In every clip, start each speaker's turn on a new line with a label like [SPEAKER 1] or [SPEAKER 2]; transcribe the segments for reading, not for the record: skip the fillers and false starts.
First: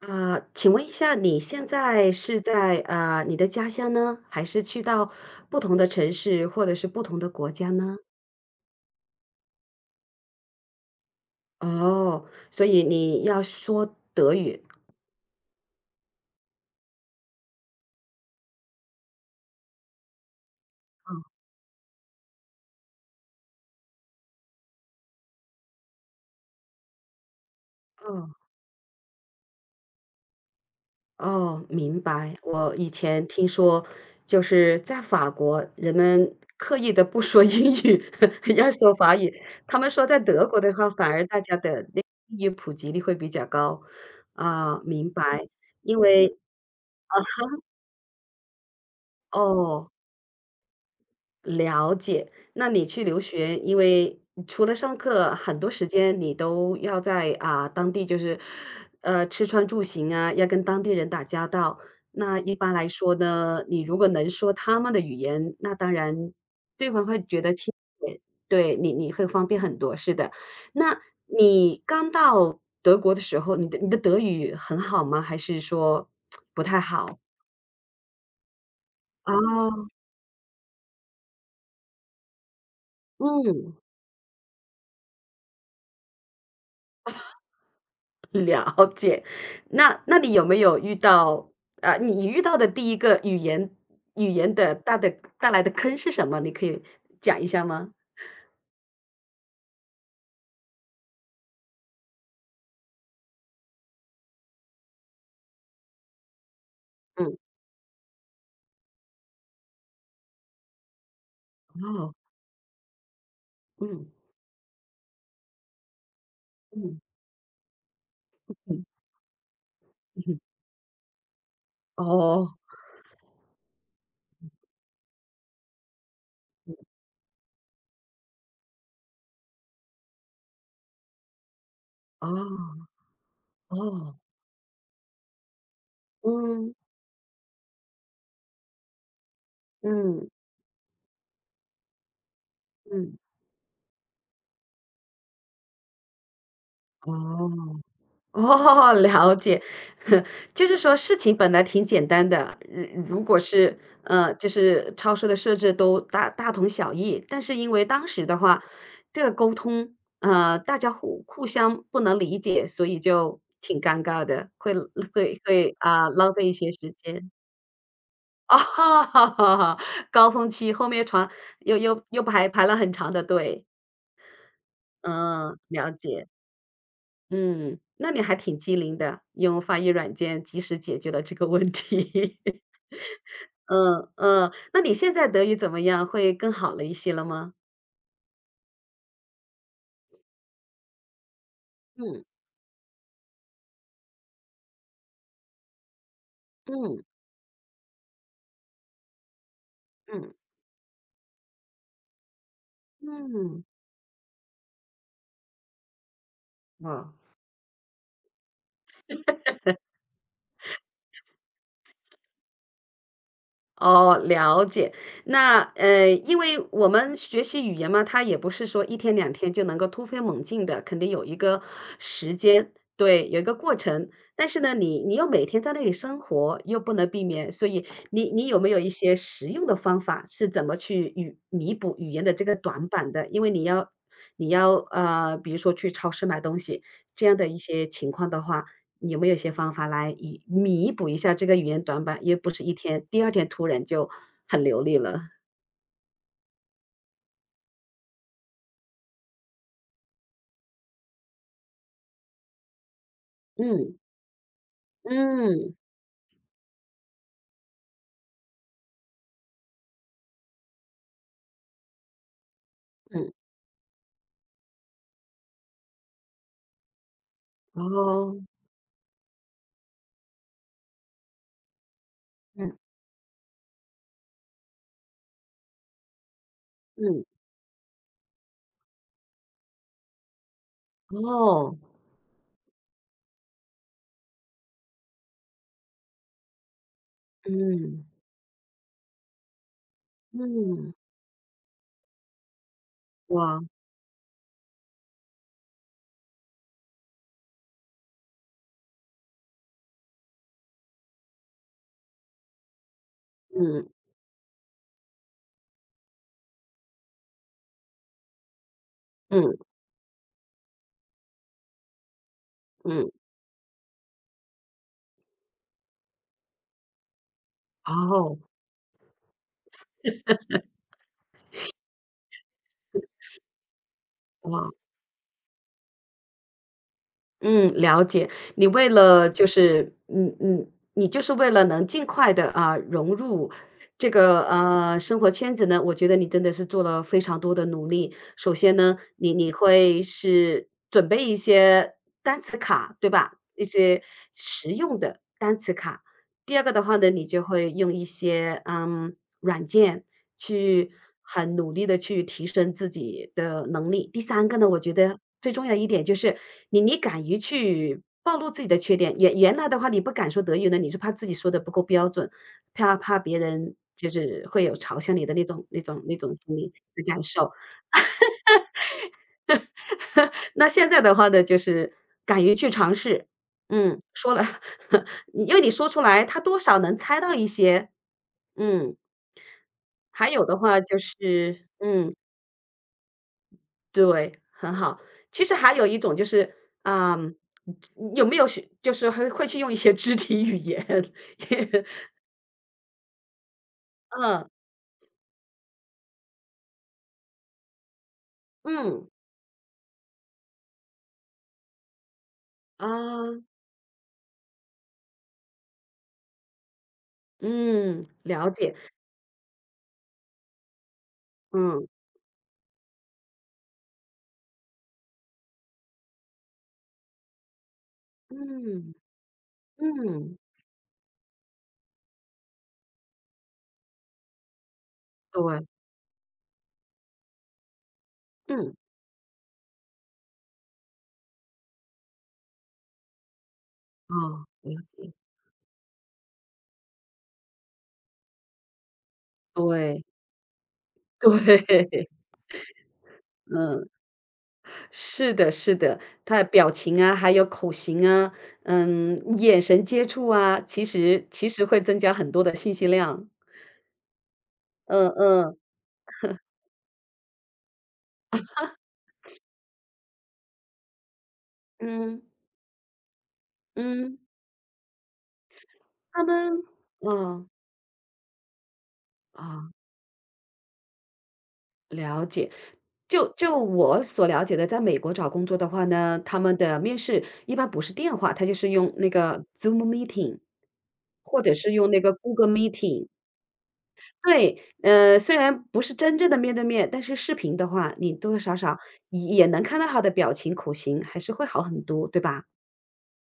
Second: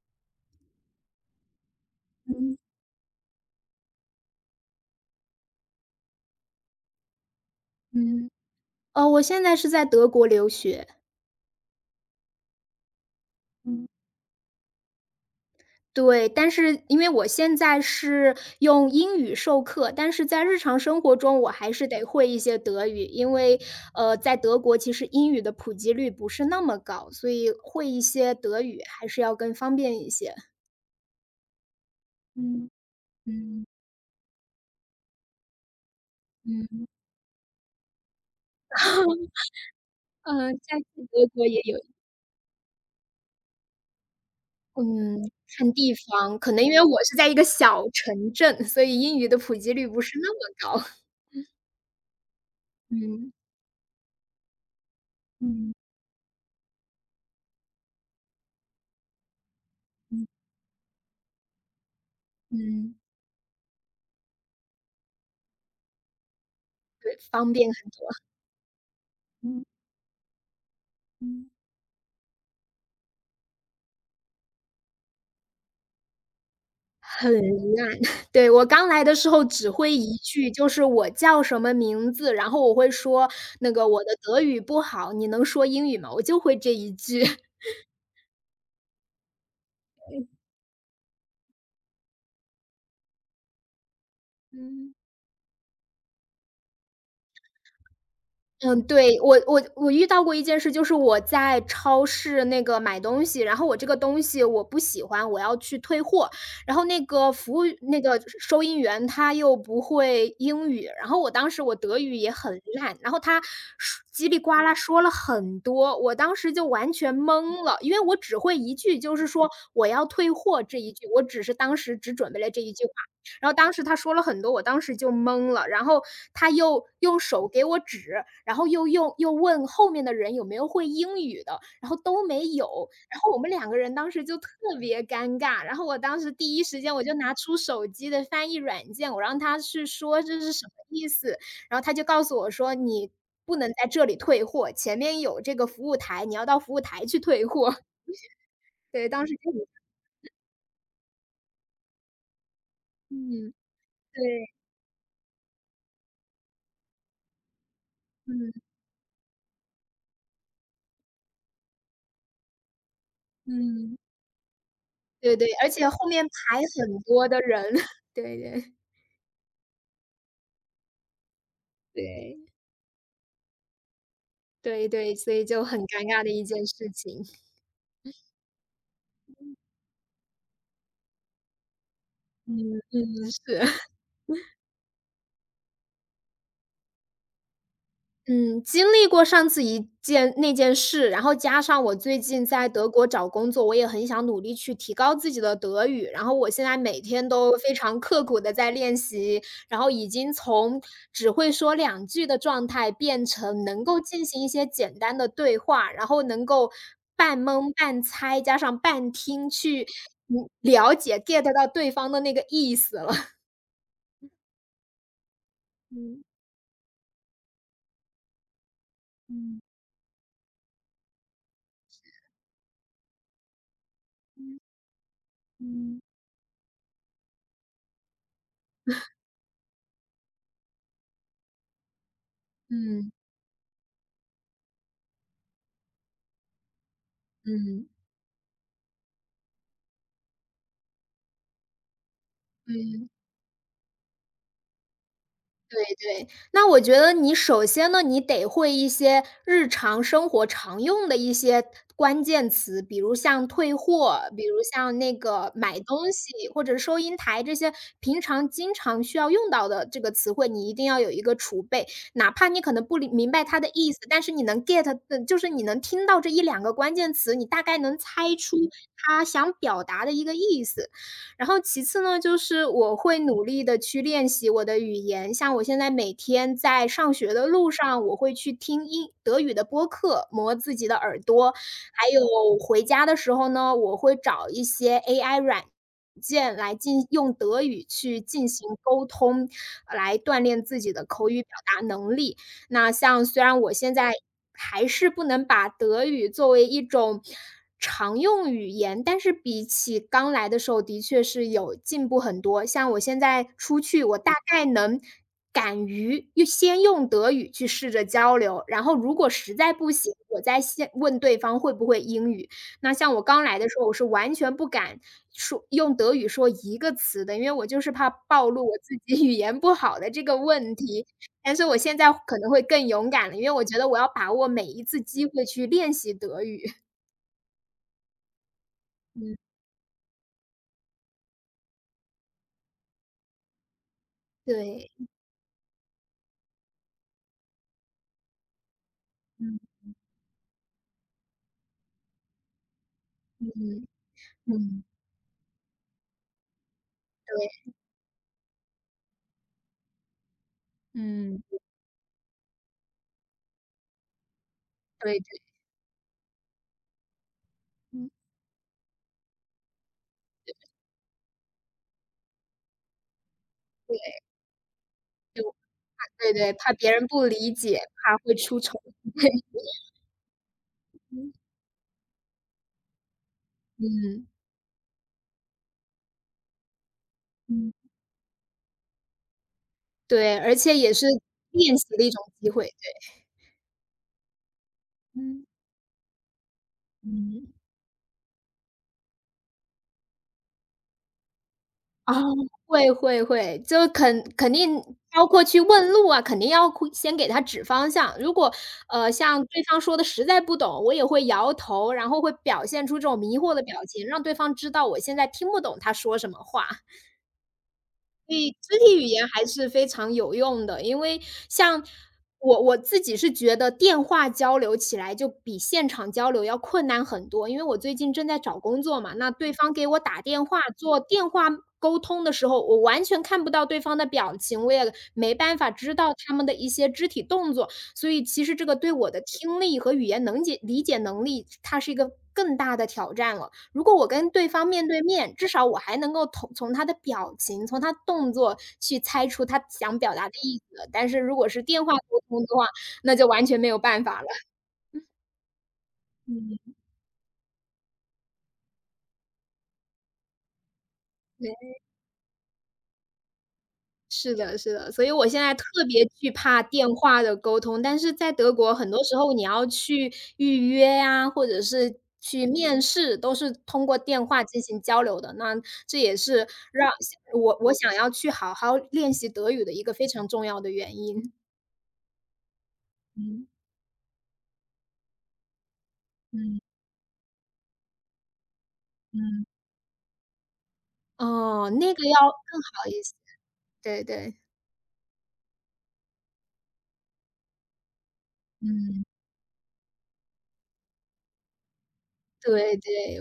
[SPEAKER 1] 啊，请问一下，你现在是在你的家乡呢，还是去到不同的城市或者是不同的国家呢？
[SPEAKER 2] 嗯，哦，我现在是在德国留学。
[SPEAKER 1] 哦，所以你要
[SPEAKER 2] 嗯。
[SPEAKER 1] 说德语。
[SPEAKER 2] 对，但是因为我现在是用英语授课，但是在日常生活
[SPEAKER 1] 哦
[SPEAKER 2] 中我还是得会一些德语。在德国其实英语的普及率不是那么高，所以会一
[SPEAKER 1] 哦
[SPEAKER 2] 些德语还是要更方便一些。
[SPEAKER 1] 哦，明白。
[SPEAKER 2] 嗯
[SPEAKER 1] 我以前听
[SPEAKER 2] 嗯
[SPEAKER 1] 说，就是在法国，人们
[SPEAKER 2] 嗯。
[SPEAKER 1] 刻意的不说 英语，要说法语。他们说在德
[SPEAKER 2] 嗯，
[SPEAKER 1] 国的
[SPEAKER 2] 在
[SPEAKER 1] 话，反而
[SPEAKER 2] 德
[SPEAKER 1] 大
[SPEAKER 2] 国
[SPEAKER 1] 家
[SPEAKER 2] 也有
[SPEAKER 1] 的那个英语普及率会比较高。啊，明
[SPEAKER 2] 嗯，
[SPEAKER 1] 白，
[SPEAKER 2] 看地
[SPEAKER 1] 因为
[SPEAKER 2] 方，可能因为我是在一个小城镇，所以英语的普及率
[SPEAKER 1] 哦。
[SPEAKER 2] 不是那么高，
[SPEAKER 1] 了解，那你 去留
[SPEAKER 2] 嗯。
[SPEAKER 1] 学，因为除了上课，很多
[SPEAKER 2] 嗯。
[SPEAKER 1] 时间你都要在当地，就是吃穿住行
[SPEAKER 2] 嗯
[SPEAKER 1] 啊，要跟当地人打交道。那一般来
[SPEAKER 2] 嗯
[SPEAKER 1] 说呢，你如果能说他们的语言，那当然对方
[SPEAKER 2] 对，
[SPEAKER 1] 会觉
[SPEAKER 2] 方
[SPEAKER 1] 得
[SPEAKER 2] 便
[SPEAKER 1] 亲
[SPEAKER 2] 很
[SPEAKER 1] 切，对你会方便
[SPEAKER 2] 嗯
[SPEAKER 1] 很多。是的，那
[SPEAKER 2] 嗯。
[SPEAKER 1] 你刚到德国的时候，你的德语很好吗？还是说不太好？
[SPEAKER 2] 很烂。对，我刚来的时
[SPEAKER 1] 啊？
[SPEAKER 2] 候只会一句，就是我叫什么名字，然后我会说那
[SPEAKER 1] 嗯。
[SPEAKER 2] 个我的德语不好，你能说英语吗？我就会这一句。
[SPEAKER 1] 了解。那你有没有遇到你遇到的第一个语言的
[SPEAKER 2] 嗯。
[SPEAKER 1] 大的带来的坑是什么？你可以讲一下吗？
[SPEAKER 2] 嗯，对，我遇到过一件事，就是我在超市那个买东西，然后我这个东西我不喜欢，我要去退货，然后那个
[SPEAKER 1] 嗯，
[SPEAKER 2] 服务那个收银员他又不会英语，然后我当时我德
[SPEAKER 1] 哦，
[SPEAKER 2] 语也很烂，然后他说
[SPEAKER 1] 嗯，
[SPEAKER 2] 叽里呱啦说了很多，我当时就完
[SPEAKER 1] 嗯，
[SPEAKER 2] 全懵了，因为我只会一
[SPEAKER 1] 嗯，
[SPEAKER 2] 句，就是说我要退
[SPEAKER 1] 嗯，
[SPEAKER 2] 货这一句，我只是当时只准备了
[SPEAKER 1] 哦，
[SPEAKER 2] 这一句话，然后当时他说了很多，我当时就懵了，然后他又用手给我指，然后又问后面的人有没有会英语的，然后都没有，
[SPEAKER 1] 哦，
[SPEAKER 2] 然后我们两个人当
[SPEAKER 1] 哦，
[SPEAKER 2] 时就特别尴尬，然后我当时第一
[SPEAKER 1] 嗯，
[SPEAKER 2] 时间我就拿出手机的翻译软件，我让他去说
[SPEAKER 1] 嗯，
[SPEAKER 2] 这是什么意思，然后他就告诉我说你
[SPEAKER 1] 嗯，
[SPEAKER 2] 不能在这里退货，前面有这个服务台，你要到服务台去退货。
[SPEAKER 1] 哦。哦，
[SPEAKER 2] 对，当
[SPEAKER 1] 了
[SPEAKER 2] 时就
[SPEAKER 1] 解。
[SPEAKER 2] 很
[SPEAKER 1] 就是说事情本来挺简单的，如果
[SPEAKER 2] 嗯，
[SPEAKER 1] 是
[SPEAKER 2] 对，
[SPEAKER 1] 就是超市的设置都大大同小异，但是因为当时的
[SPEAKER 2] 嗯，
[SPEAKER 1] 话，这个沟通，大家互相不能理解，所以就挺
[SPEAKER 2] 嗯。
[SPEAKER 1] 尴尬的，会
[SPEAKER 2] 对
[SPEAKER 1] 会
[SPEAKER 2] 对，而
[SPEAKER 1] 会
[SPEAKER 2] 且
[SPEAKER 1] 啊，
[SPEAKER 2] 后面
[SPEAKER 1] 浪费一
[SPEAKER 2] 排
[SPEAKER 1] 些时
[SPEAKER 2] 很多
[SPEAKER 1] 间。
[SPEAKER 2] 的人，对 对
[SPEAKER 1] 哦，高峰期后面传又
[SPEAKER 2] 对，
[SPEAKER 1] 排了很长的队，
[SPEAKER 2] 对对，所以
[SPEAKER 1] 嗯，
[SPEAKER 2] 就很
[SPEAKER 1] 了
[SPEAKER 2] 尴尬
[SPEAKER 1] 解。
[SPEAKER 2] 的一件事情。
[SPEAKER 1] 嗯，那你还挺机灵的，用翻译软件及时解决了这个问题。
[SPEAKER 2] 嗯嗯，是。
[SPEAKER 1] 嗯嗯，那你现在德语怎么样？会更好了一些了吗？
[SPEAKER 2] 嗯，经历过上次一件那件事，然后加上我最
[SPEAKER 1] 嗯
[SPEAKER 2] 近在德国找工作，我也很想努力去提高自己的德语。然后我现在
[SPEAKER 1] 嗯
[SPEAKER 2] 每
[SPEAKER 1] 嗯
[SPEAKER 2] 天都非常刻苦的在练习，然后已经
[SPEAKER 1] 嗯。
[SPEAKER 2] 从只会说两句的状态变
[SPEAKER 1] 嗯
[SPEAKER 2] 成能够进行一些简单的对话，然后能够
[SPEAKER 1] 哇。
[SPEAKER 2] 半蒙半猜，加上半听去，嗯，了解 get 到对方的那个意思了。
[SPEAKER 1] 哦，了解。那
[SPEAKER 2] 嗯。
[SPEAKER 1] 因为我们学习语言嘛，它也不是说一天两天
[SPEAKER 2] 嗯
[SPEAKER 1] 就能够突飞猛进的，肯定有一个时间，对，有一个过程。但
[SPEAKER 2] 嗯
[SPEAKER 1] 是呢，你又每天在那里
[SPEAKER 2] 嗯。
[SPEAKER 1] 生活，又不能避免，所以你有没有一些实用的方法，是怎么去弥补语言的这个短
[SPEAKER 2] 嗯，
[SPEAKER 1] 板的？因为你要比如说去超市买东西这样的一些
[SPEAKER 2] 嗯，
[SPEAKER 1] 情况的话，有没有一些方法来以弥补一下这个语言短板？因为不是一天，
[SPEAKER 2] 嗯。
[SPEAKER 1] 第二天突然就很流利了。
[SPEAKER 2] 对，那我觉得你首先呢，你得会一些日常生活常用的一些关键词，比如像退
[SPEAKER 1] 嗯，
[SPEAKER 2] 货，比如像那个
[SPEAKER 1] 嗯，
[SPEAKER 2] 买东西或者收银台这些平常经常需要用到的这个词汇，你一定要有一个储备。哪怕你可能不理明
[SPEAKER 1] 嗯，
[SPEAKER 2] 白它的意思，但是你能 get,就是你能听到这一两个关键词，你大概
[SPEAKER 1] 然
[SPEAKER 2] 能猜
[SPEAKER 1] 后
[SPEAKER 2] 出他想表达的一个意思。然后其次呢，就是
[SPEAKER 1] 嗯，
[SPEAKER 2] 我会努力的去练习我的语言，像我现在每天在上
[SPEAKER 1] 嗯，
[SPEAKER 2] 学的路上，我会去听英德语的播客，磨自己的耳
[SPEAKER 1] 然
[SPEAKER 2] 朵。
[SPEAKER 1] 后
[SPEAKER 2] 还有回家的时候呢，我会找一些 AI 软件来进用德语
[SPEAKER 1] 嗯，
[SPEAKER 2] 去进行沟通，来锻炼自
[SPEAKER 1] 嗯，
[SPEAKER 2] 己的口语表达能力。那像虽
[SPEAKER 1] 哇，
[SPEAKER 2] 然我现在还是不能把德语作为一种常用语言，但是比起刚来的时候的确是有进步很多。像我现在出
[SPEAKER 1] 嗯，
[SPEAKER 2] 去，我大概能敢于用先用德语去试着交流，然后如果实
[SPEAKER 1] 嗯，
[SPEAKER 2] 在不行，我再先问对方会不会英语。那
[SPEAKER 1] 嗯，
[SPEAKER 2] 像我刚来的时候，我是完全不敢说用德语说一个词的，因为我就是怕
[SPEAKER 1] 哦，
[SPEAKER 2] 暴露我自己 语言不好的这个问题。但是我现在可能会更勇敢了，因为我觉得我要把握每
[SPEAKER 1] 哇。
[SPEAKER 2] 一次机会去练习德语。
[SPEAKER 1] 嗯，了解。你为了
[SPEAKER 2] 嗯，
[SPEAKER 1] 就是，嗯嗯，你就是为了能尽快的融入这个，
[SPEAKER 2] 对，
[SPEAKER 1] 生活圈子呢，我觉得你真的是做了非常多的努力。首先呢，你
[SPEAKER 2] 嗯
[SPEAKER 1] 会是准备一些单词卡，对吧？一
[SPEAKER 2] 嗯
[SPEAKER 1] 些实
[SPEAKER 2] 嗯，
[SPEAKER 1] 用的单词卡。第二个的话呢，你就会
[SPEAKER 2] 对，
[SPEAKER 1] 用一些软件去
[SPEAKER 2] 嗯，
[SPEAKER 1] 很努力的去提升自己的能力。第三个呢，我觉得
[SPEAKER 2] 对，对，
[SPEAKER 1] 最重要一点就是你敢于去
[SPEAKER 2] 嗯
[SPEAKER 1] 暴露自己的缺点。原来的话你不敢说德语呢，你是怕自己说的不够标准，怕别人
[SPEAKER 2] 对，
[SPEAKER 1] 就是会有嘲笑你的那
[SPEAKER 2] 就
[SPEAKER 1] 种那种那
[SPEAKER 2] 对
[SPEAKER 1] 种
[SPEAKER 2] 对，
[SPEAKER 1] 心
[SPEAKER 2] 怕
[SPEAKER 1] 理
[SPEAKER 2] 别
[SPEAKER 1] 的
[SPEAKER 2] 人
[SPEAKER 1] 感
[SPEAKER 2] 不
[SPEAKER 1] 受。
[SPEAKER 2] 理解，怕会出丑，对，
[SPEAKER 1] 那现在的话呢，就是敢于去尝试。嗯，
[SPEAKER 2] 嗯
[SPEAKER 1] 说了，因为你说出来，他多少能猜到一
[SPEAKER 2] 嗯，
[SPEAKER 1] 些。嗯，还
[SPEAKER 2] 对，
[SPEAKER 1] 有
[SPEAKER 2] 而
[SPEAKER 1] 的
[SPEAKER 2] 且
[SPEAKER 1] 话
[SPEAKER 2] 也
[SPEAKER 1] 就
[SPEAKER 2] 是
[SPEAKER 1] 是
[SPEAKER 2] 练习的一种机会，对，
[SPEAKER 1] 对，很好。其
[SPEAKER 2] 嗯
[SPEAKER 1] 实还有一种就是，啊，
[SPEAKER 2] 嗯。
[SPEAKER 1] 有没有就是会去用一些肢体语言，也
[SPEAKER 2] 啊，会会会，就肯
[SPEAKER 1] 嗯，
[SPEAKER 2] 肯定包括去问路啊，肯定要会先给他指方向。
[SPEAKER 1] 嗯，
[SPEAKER 2] 像对方说的实在不懂，我也会摇头，然后会表现出这种迷
[SPEAKER 1] 啊，
[SPEAKER 2] 惑的表情，让对方知道我现在听不懂他说什么话。
[SPEAKER 1] 嗯，
[SPEAKER 2] 所
[SPEAKER 1] 了
[SPEAKER 2] 以
[SPEAKER 1] 解，
[SPEAKER 2] 肢体语言还是非常有用的，因为像
[SPEAKER 1] 嗯，
[SPEAKER 2] 我自己是觉得电话交流起来就比现场交流要困难很多。因为我最近正在找工
[SPEAKER 1] 嗯，
[SPEAKER 2] 作嘛，那对方给我打
[SPEAKER 1] 嗯，
[SPEAKER 2] 电话做电话沟通的时候，我完全看不到对方的表情，我也没办
[SPEAKER 1] 对，
[SPEAKER 2] 法知道他们的一些肢体动作，所以其实这
[SPEAKER 1] 嗯，
[SPEAKER 2] 个对我的听力和语言理解能力，它是一个更大的挑战了。如果我跟
[SPEAKER 1] 啊，
[SPEAKER 2] 对方
[SPEAKER 1] 了
[SPEAKER 2] 面对
[SPEAKER 1] 解，
[SPEAKER 2] 面，至少我还能够从他的表情、从他动作去猜出他想
[SPEAKER 1] 对，
[SPEAKER 2] 表达的意思，但是如果是电话
[SPEAKER 1] 对。
[SPEAKER 2] 沟通的话，那就完全没有
[SPEAKER 1] 嗯，
[SPEAKER 2] 办法了。
[SPEAKER 1] 是的，是的，他的表
[SPEAKER 2] 嗯，
[SPEAKER 1] 情啊，还有口型啊，嗯，眼神接触啊，其实
[SPEAKER 2] 对，
[SPEAKER 1] 会增加很多的信息量。
[SPEAKER 2] 是的，是的，所
[SPEAKER 1] 嗯
[SPEAKER 2] 以我现在
[SPEAKER 1] 嗯
[SPEAKER 2] 特别惧怕电话的沟通，但是在德国很多时候你要去预约呀，或者是
[SPEAKER 1] 嗯
[SPEAKER 2] 去面试，都是通过
[SPEAKER 1] 嗯，
[SPEAKER 2] 电话进行交流的。那这也
[SPEAKER 1] 他
[SPEAKER 2] 是
[SPEAKER 1] 们
[SPEAKER 2] 让
[SPEAKER 1] 嗯
[SPEAKER 2] 我想要去好好练习德语
[SPEAKER 1] 啊，
[SPEAKER 2] 的一个非常重要的原因。
[SPEAKER 1] 了解。就
[SPEAKER 2] 嗯。
[SPEAKER 1] 就我所了解的，在美国找工作的话呢，他们
[SPEAKER 2] 嗯。
[SPEAKER 1] 的面试一般不是电话，他就是用那个
[SPEAKER 2] 嗯，
[SPEAKER 1] Zoom meeting，或者
[SPEAKER 2] 哦，
[SPEAKER 1] 是用
[SPEAKER 2] 那
[SPEAKER 1] 那
[SPEAKER 2] 个
[SPEAKER 1] 个
[SPEAKER 2] 要
[SPEAKER 1] Google
[SPEAKER 2] 更好一
[SPEAKER 1] meeting。
[SPEAKER 2] 些，对对。
[SPEAKER 1] 对，虽然不是真正的面对面，但是视频的话，你多多少少
[SPEAKER 2] 嗯，
[SPEAKER 1] 也能看到他的表情、口型，还是会好很多，对吧？
[SPEAKER 2] 对对，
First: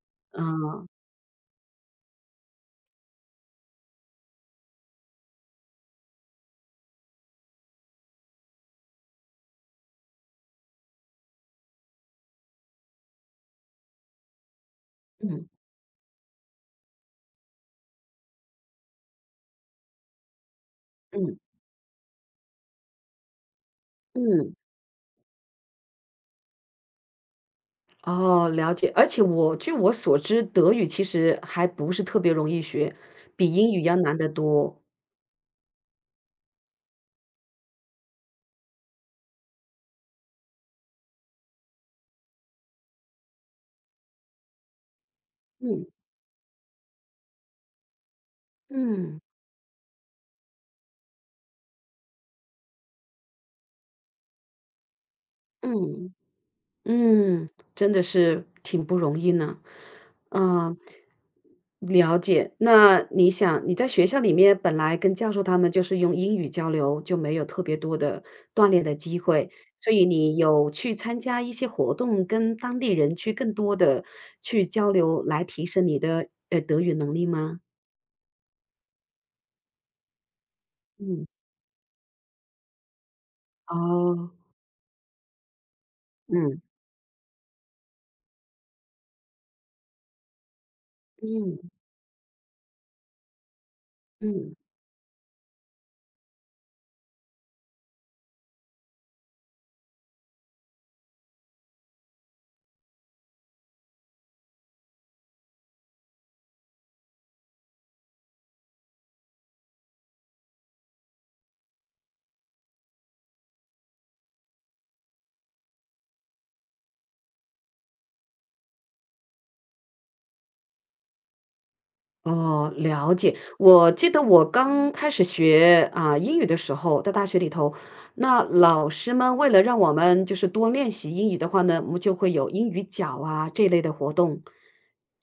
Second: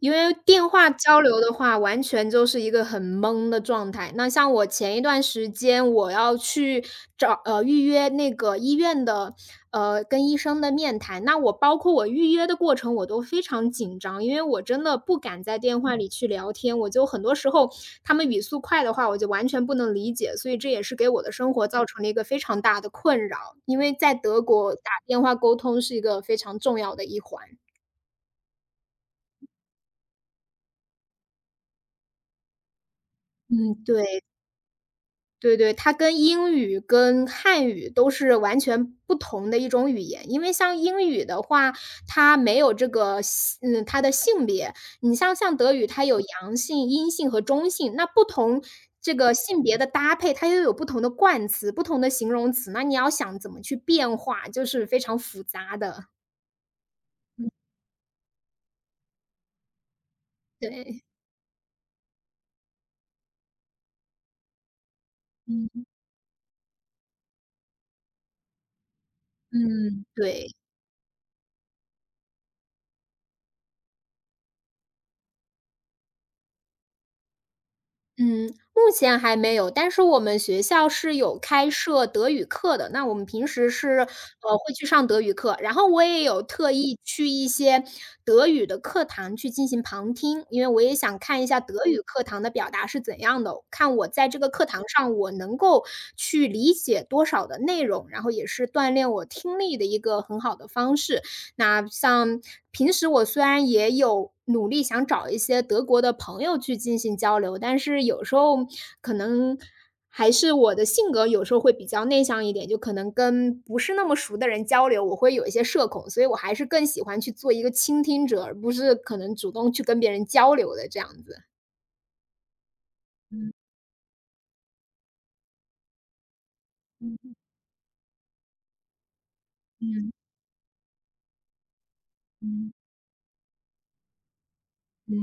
[SPEAKER 2] 因为电
[SPEAKER 1] 嗯，
[SPEAKER 2] 话交流的话，完全就是一个很懵的状态。那像我前一段时间，我要去预约那个医院的跟医生的面谈，那我包括我预约的过程，我都非常紧张，因为我真的不敢
[SPEAKER 1] 嗯，
[SPEAKER 2] 在电话里去聊天，我就很多时候他们语速快的话，我就完全不能理解，所以这也是给我的
[SPEAKER 1] 嗯，
[SPEAKER 2] 生活造成了一个非常大的困扰，因为在德
[SPEAKER 1] 嗯，
[SPEAKER 2] 国打电话沟通是一个非常重要的一环。
[SPEAKER 1] 哦，了解。而且据我所知，德语其实还不是特别容易学，比英
[SPEAKER 2] 嗯，
[SPEAKER 1] 语要难
[SPEAKER 2] 对。
[SPEAKER 1] 得多。
[SPEAKER 2] 对对，它跟英语跟汉语都是完全不同的一种语言。因为像英语的话，它没有这个性嗯，它的性别。你像像德
[SPEAKER 1] 嗯，
[SPEAKER 2] 语，它有阳性、阴性和中性，那不同这
[SPEAKER 1] 嗯，
[SPEAKER 2] 个性别的搭配，它又有不同的冠词、不同的形容词，那你要想怎么去变化，就是非常复杂的。
[SPEAKER 1] 嗯。嗯，
[SPEAKER 2] 嗯
[SPEAKER 1] 真的是挺不容易呢。嗯，
[SPEAKER 2] 对。
[SPEAKER 1] 了解。那你想，你在学校里面本来跟教授他们就
[SPEAKER 2] 嗯
[SPEAKER 1] 是用英语交流，就没有特别多的锻炼的机会，所以
[SPEAKER 2] 嗯。
[SPEAKER 1] 你
[SPEAKER 2] 对。
[SPEAKER 1] 有去参加一些活动，跟当地人去更多的去交流，来提升你的德语能力吗？
[SPEAKER 2] 嗯，目前还没有，但是我们学校是
[SPEAKER 1] 嗯。
[SPEAKER 2] 有开设德语课的，那我们平时是，
[SPEAKER 1] 哦，
[SPEAKER 2] 会去上德语课，然后我也有
[SPEAKER 1] 嗯
[SPEAKER 2] 特意去一些德语的课堂去进行旁听，因为我也想看一下
[SPEAKER 1] 嗯
[SPEAKER 2] 德语课堂的表达是怎样的，看我在这个
[SPEAKER 1] 嗯。
[SPEAKER 2] 课堂上我能够去理解多少的内容，然后也是锻炼我听力的一个很好的方式。那像平时我虽然也有努力想找一些德国的朋友去进行交流，但是有时候可能还是我的性格有时候会比较内向一点，就可能跟不是那么熟的人交流，我会有一些社恐，所以我还是更喜欢去做一个倾听者，而不是可能主动去跟别人交流的这样子。
[SPEAKER 1] 哦，了解。我记得我刚开始学英语的时候，在大学里头，那老师们为了让我们就是多练习英语的话呢，我们就会有英
[SPEAKER 2] 嗯
[SPEAKER 1] 语角啊这类的活动。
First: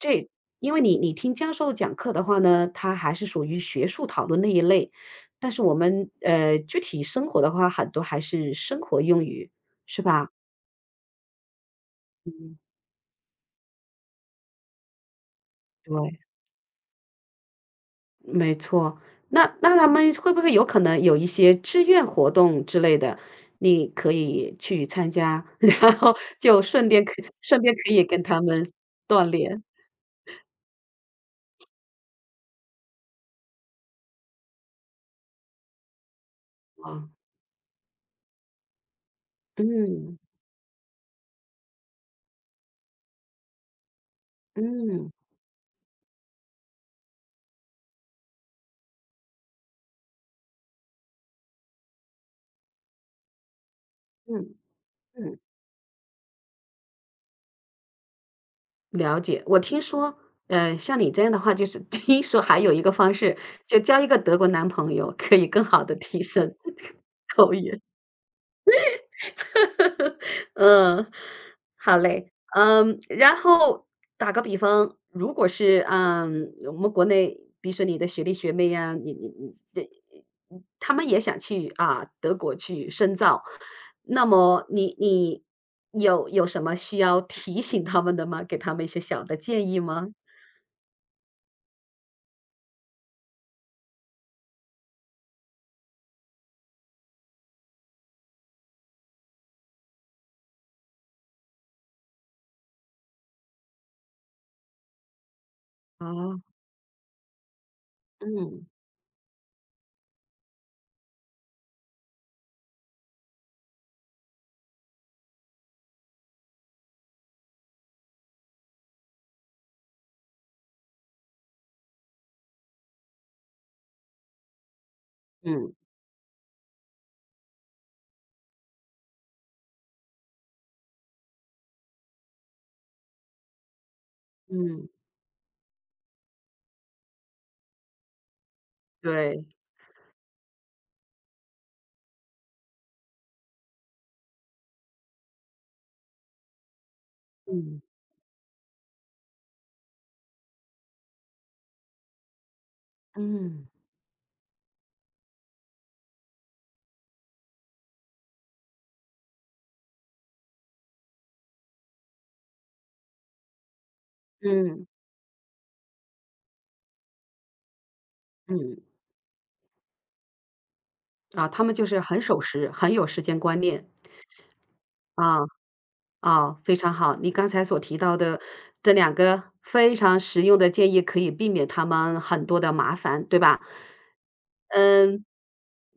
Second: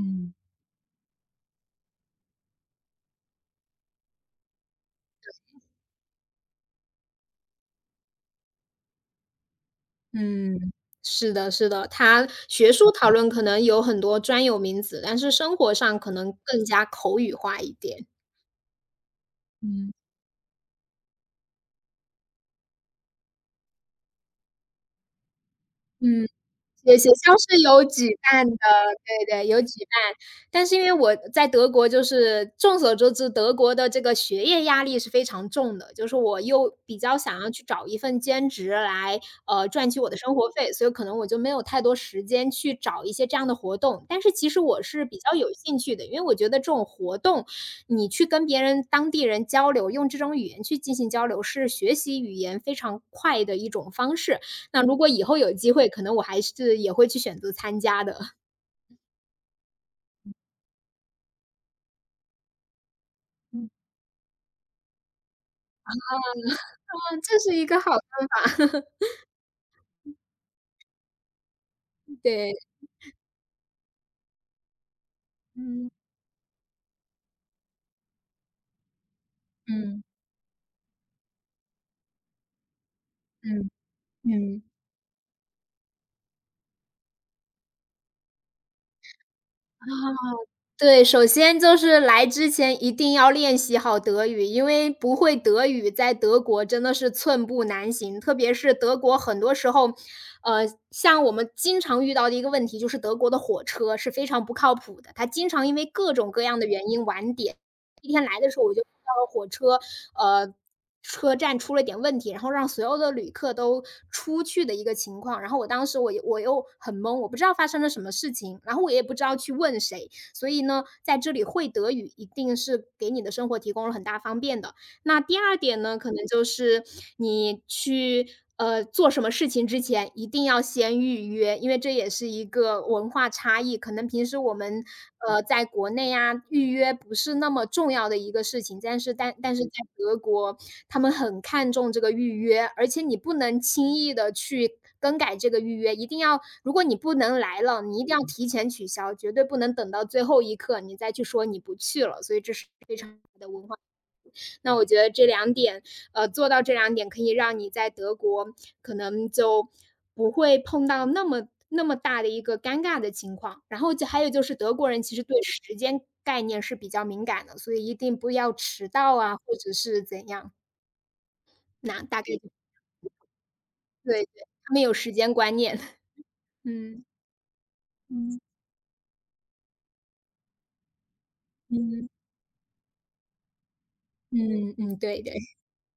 [SPEAKER 1] 这因为你听教授讲课的话呢，他还是属于学术讨论那一类，但是我们具体生活的话，很多还是生活用语，是吧？
[SPEAKER 2] 嗯，是的，是的，它
[SPEAKER 1] 嗯，
[SPEAKER 2] 学术讨论可能有很多专有名词，但是生活上可
[SPEAKER 1] 对。
[SPEAKER 2] 能更加口语化一点。
[SPEAKER 1] 没错，那他
[SPEAKER 2] 嗯
[SPEAKER 1] 们会不会有可能有一些志愿活动之类的，你可以去参加，然后
[SPEAKER 2] 嗯，
[SPEAKER 1] 就
[SPEAKER 2] 对，雪橇
[SPEAKER 1] 顺
[SPEAKER 2] 是
[SPEAKER 1] 便
[SPEAKER 2] 有
[SPEAKER 1] 可以
[SPEAKER 2] 举
[SPEAKER 1] 跟他
[SPEAKER 2] 办的，
[SPEAKER 1] 们锻
[SPEAKER 2] 对对，有
[SPEAKER 1] 炼
[SPEAKER 2] 举办。但是因为我在德国就是众所周知，德国的这个学业压力是非常重的，就是我又比
[SPEAKER 1] 啊，
[SPEAKER 2] 较想要去找一份兼职来，赚取我
[SPEAKER 1] 嗯
[SPEAKER 2] 的生活费，所以可能我就没有太多时间去找一些这样的活动。但是其实我是
[SPEAKER 1] 嗯
[SPEAKER 2] 比较有兴趣的，因为我觉得这种活动，你去跟别人当地人交流，用这种语言去进行交流，是学习语言非常快的一种方式。
[SPEAKER 1] 嗯
[SPEAKER 2] 那如果以
[SPEAKER 1] 嗯，
[SPEAKER 2] 后有机会，可能我还是也会去选择参加的。
[SPEAKER 1] 了解。我听说，像你这样的话，就是 听说还有一个方式，
[SPEAKER 2] 嗯，
[SPEAKER 1] 就交一个德国男朋友，可以更好的提升
[SPEAKER 2] 哦，这
[SPEAKER 1] 口
[SPEAKER 2] 是一个
[SPEAKER 1] 语。
[SPEAKER 2] 好的，
[SPEAKER 1] 嗯，好嘞。
[SPEAKER 2] 对。
[SPEAKER 1] 嗯，然后打个比方，如果是，
[SPEAKER 2] 嗯，
[SPEAKER 1] 嗯，我们国内，比如说你的学弟学妹呀，你你你这
[SPEAKER 2] 嗯，
[SPEAKER 1] 他们也想去，啊，德国去深造，
[SPEAKER 2] 嗯，
[SPEAKER 1] 那
[SPEAKER 2] 嗯。
[SPEAKER 1] 么你有什么需要提醒他们的吗？给他们一些小的建议吗？
[SPEAKER 2] 对，首先就是来之前一定要练习好德语，因为不会德语在德国真的是寸步难行。特别是德国很多时候，像我们经常遇到的一个问题就是德国的火车是非常不靠谱的，它经常因为各种
[SPEAKER 1] 哦，
[SPEAKER 2] 各样的原因晚点。一天来的时候
[SPEAKER 1] 嗯，
[SPEAKER 2] 我就遇到了火车，呃，车站出了点问题，然后让所有的旅客都出去的一个情况。然后我当时我又很懵，我不知道发生了什么事情，然后我也不知道去问谁。所以呢，在这里会德语一定是给你的生活提供了很大方便的。那第二
[SPEAKER 1] 嗯，
[SPEAKER 2] 点呢，可能就是你去做什么事情之前，一定要先预约，因为这也是一个文化差异。可能平时我们
[SPEAKER 1] 嗯，
[SPEAKER 2] 在国内啊，预约不是那么重要的一个事情，但是但
[SPEAKER 1] 对，
[SPEAKER 2] 但是在德国，他们很看重这个预约，而且你不能轻易的去。更改这个预约，一定要，如果你不能来
[SPEAKER 1] 嗯，
[SPEAKER 2] 了，你一定要提前取消，绝对不能等到最后一刻你再去说你不去了。所以这是非常大的
[SPEAKER 1] 嗯，
[SPEAKER 2] 文化。那我觉得这两点，做到这两点可以让你在德国可能就不会碰到那么大的一个尴尬的情况。然后就还有就是德
[SPEAKER 1] 嗯，
[SPEAKER 2] 国人其实对时间概念是比较敏感的，所以一定不要
[SPEAKER 1] 嗯，
[SPEAKER 2] 迟到啊，或者是怎样。
[SPEAKER 1] 啊，他们就是
[SPEAKER 2] 那
[SPEAKER 1] 很
[SPEAKER 2] 大概
[SPEAKER 1] 守
[SPEAKER 2] 就
[SPEAKER 1] 时，很有时间观念，
[SPEAKER 2] 对对，他们有时间
[SPEAKER 1] 啊。
[SPEAKER 2] 观念。
[SPEAKER 1] 哦，非常
[SPEAKER 2] 嗯，
[SPEAKER 1] 好。你刚才所提到
[SPEAKER 2] 嗯
[SPEAKER 1] 的这两个非常实用的建议，可以避免他
[SPEAKER 2] 嗯
[SPEAKER 1] 们很多的麻烦，对吧？
[SPEAKER 2] 嗯嗯，对
[SPEAKER 1] 嗯，
[SPEAKER 2] 对，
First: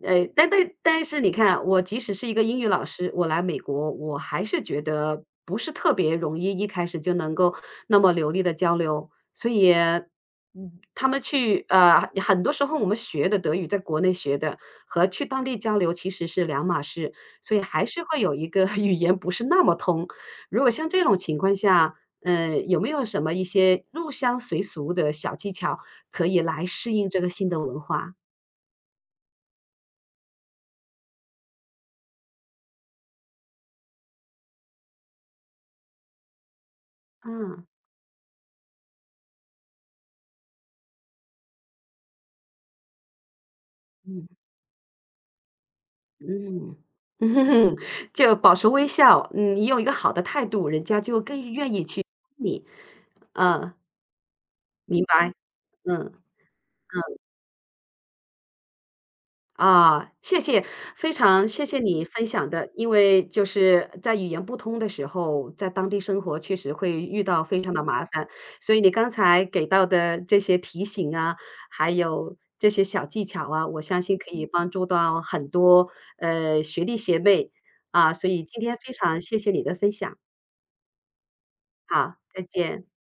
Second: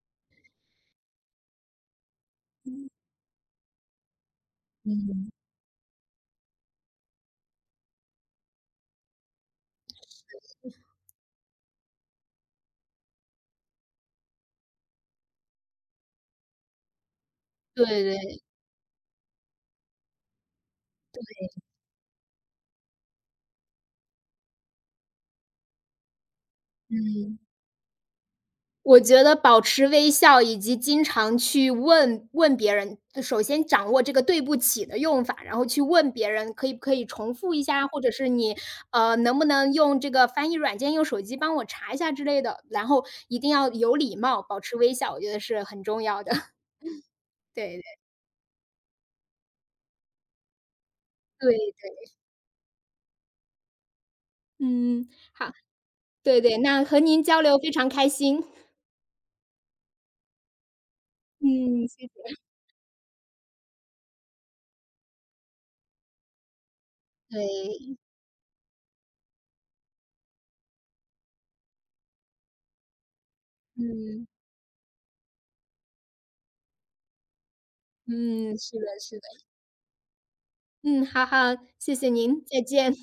[SPEAKER 1] 哎，但是你看，我即使是一个英语老师，我来美国，我还是觉得
[SPEAKER 2] 嗯，
[SPEAKER 1] 不是特别容易，一开始就能够那么流利的交流。所以，嗯，他们去呃，很多时候我们学的德语，在国内学的和去当地交流其实是两码事，所以还
[SPEAKER 2] 对
[SPEAKER 1] 是
[SPEAKER 2] 对，
[SPEAKER 1] 会有一个 语言不是那么通。如果像这种情况下，嗯，有没有什么一些入乡随俗的小技巧可以来适应这个
[SPEAKER 2] 嗯。
[SPEAKER 1] 新的文化？
[SPEAKER 2] 我觉得保持微笑以及经常去问问别人，首先掌握这个"对不起"的用法，然后去问别人可以不可以重复一
[SPEAKER 1] 嗯，
[SPEAKER 2] 下，或者是你，能不能用这个翻译软件，用手机帮我查一下之类的。然后一定要有礼
[SPEAKER 1] 嗯，
[SPEAKER 2] 貌，保持微笑，我觉得是很重要的。
[SPEAKER 1] 嗯，
[SPEAKER 2] 对对，
[SPEAKER 1] 就保持微笑，嗯，你有一个好的态度，人家就
[SPEAKER 2] 对
[SPEAKER 1] 更愿意
[SPEAKER 2] 的，
[SPEAKER 1] 去帮你。嗯，明
[SPEAKER 2] 嗯，
[SPEAKER 1] 白，
[SPEAKER 2] 好，
[SPEAKER 1] 嗯，嗯。
[SPEAKER 2] 对对，那和您交流非常开心。
[SPEAKER 1] 啊，谢谢，非常谢谢
[SPEAKER 2] 嗯，
[SPEAKER 1] 你
[SPEAKER 2] 谢
[SPEAKER 1] 分
[SPEAKER 2] 谢。
[SPEAKER 1] 享的，因为就是在语言不通的时候，在当地生活确实会遇到非常的
[SPEAKER 2] 对，
[SPEAKER 1] 麻烦，所以你刚才给到的这些提醒啊，还有这些小技巧啊，我相信
[SPEAKER 2] 嗯，
[SPEAKER 1] 可以帮助到很多学弟学妹啊，所以
[SPEAKER 2] 嗯，
[SPEAKER 1] 今天
[SPEAKER 2] 是
[SPEAKER 1] 非
[SPEAKER 2] 的是
[SPEAKER 1] 常
[SPEAKER 2] 的，
[SPEAKER 1] 谢谢你的分享，
[SPEAKER 2] 嗯，好好，谢谢
[SPEAKER 1] 好，再
[SPEAKER 2] 您，再
[SPEAKER 1] 见。
[SPEAKER 2] 见。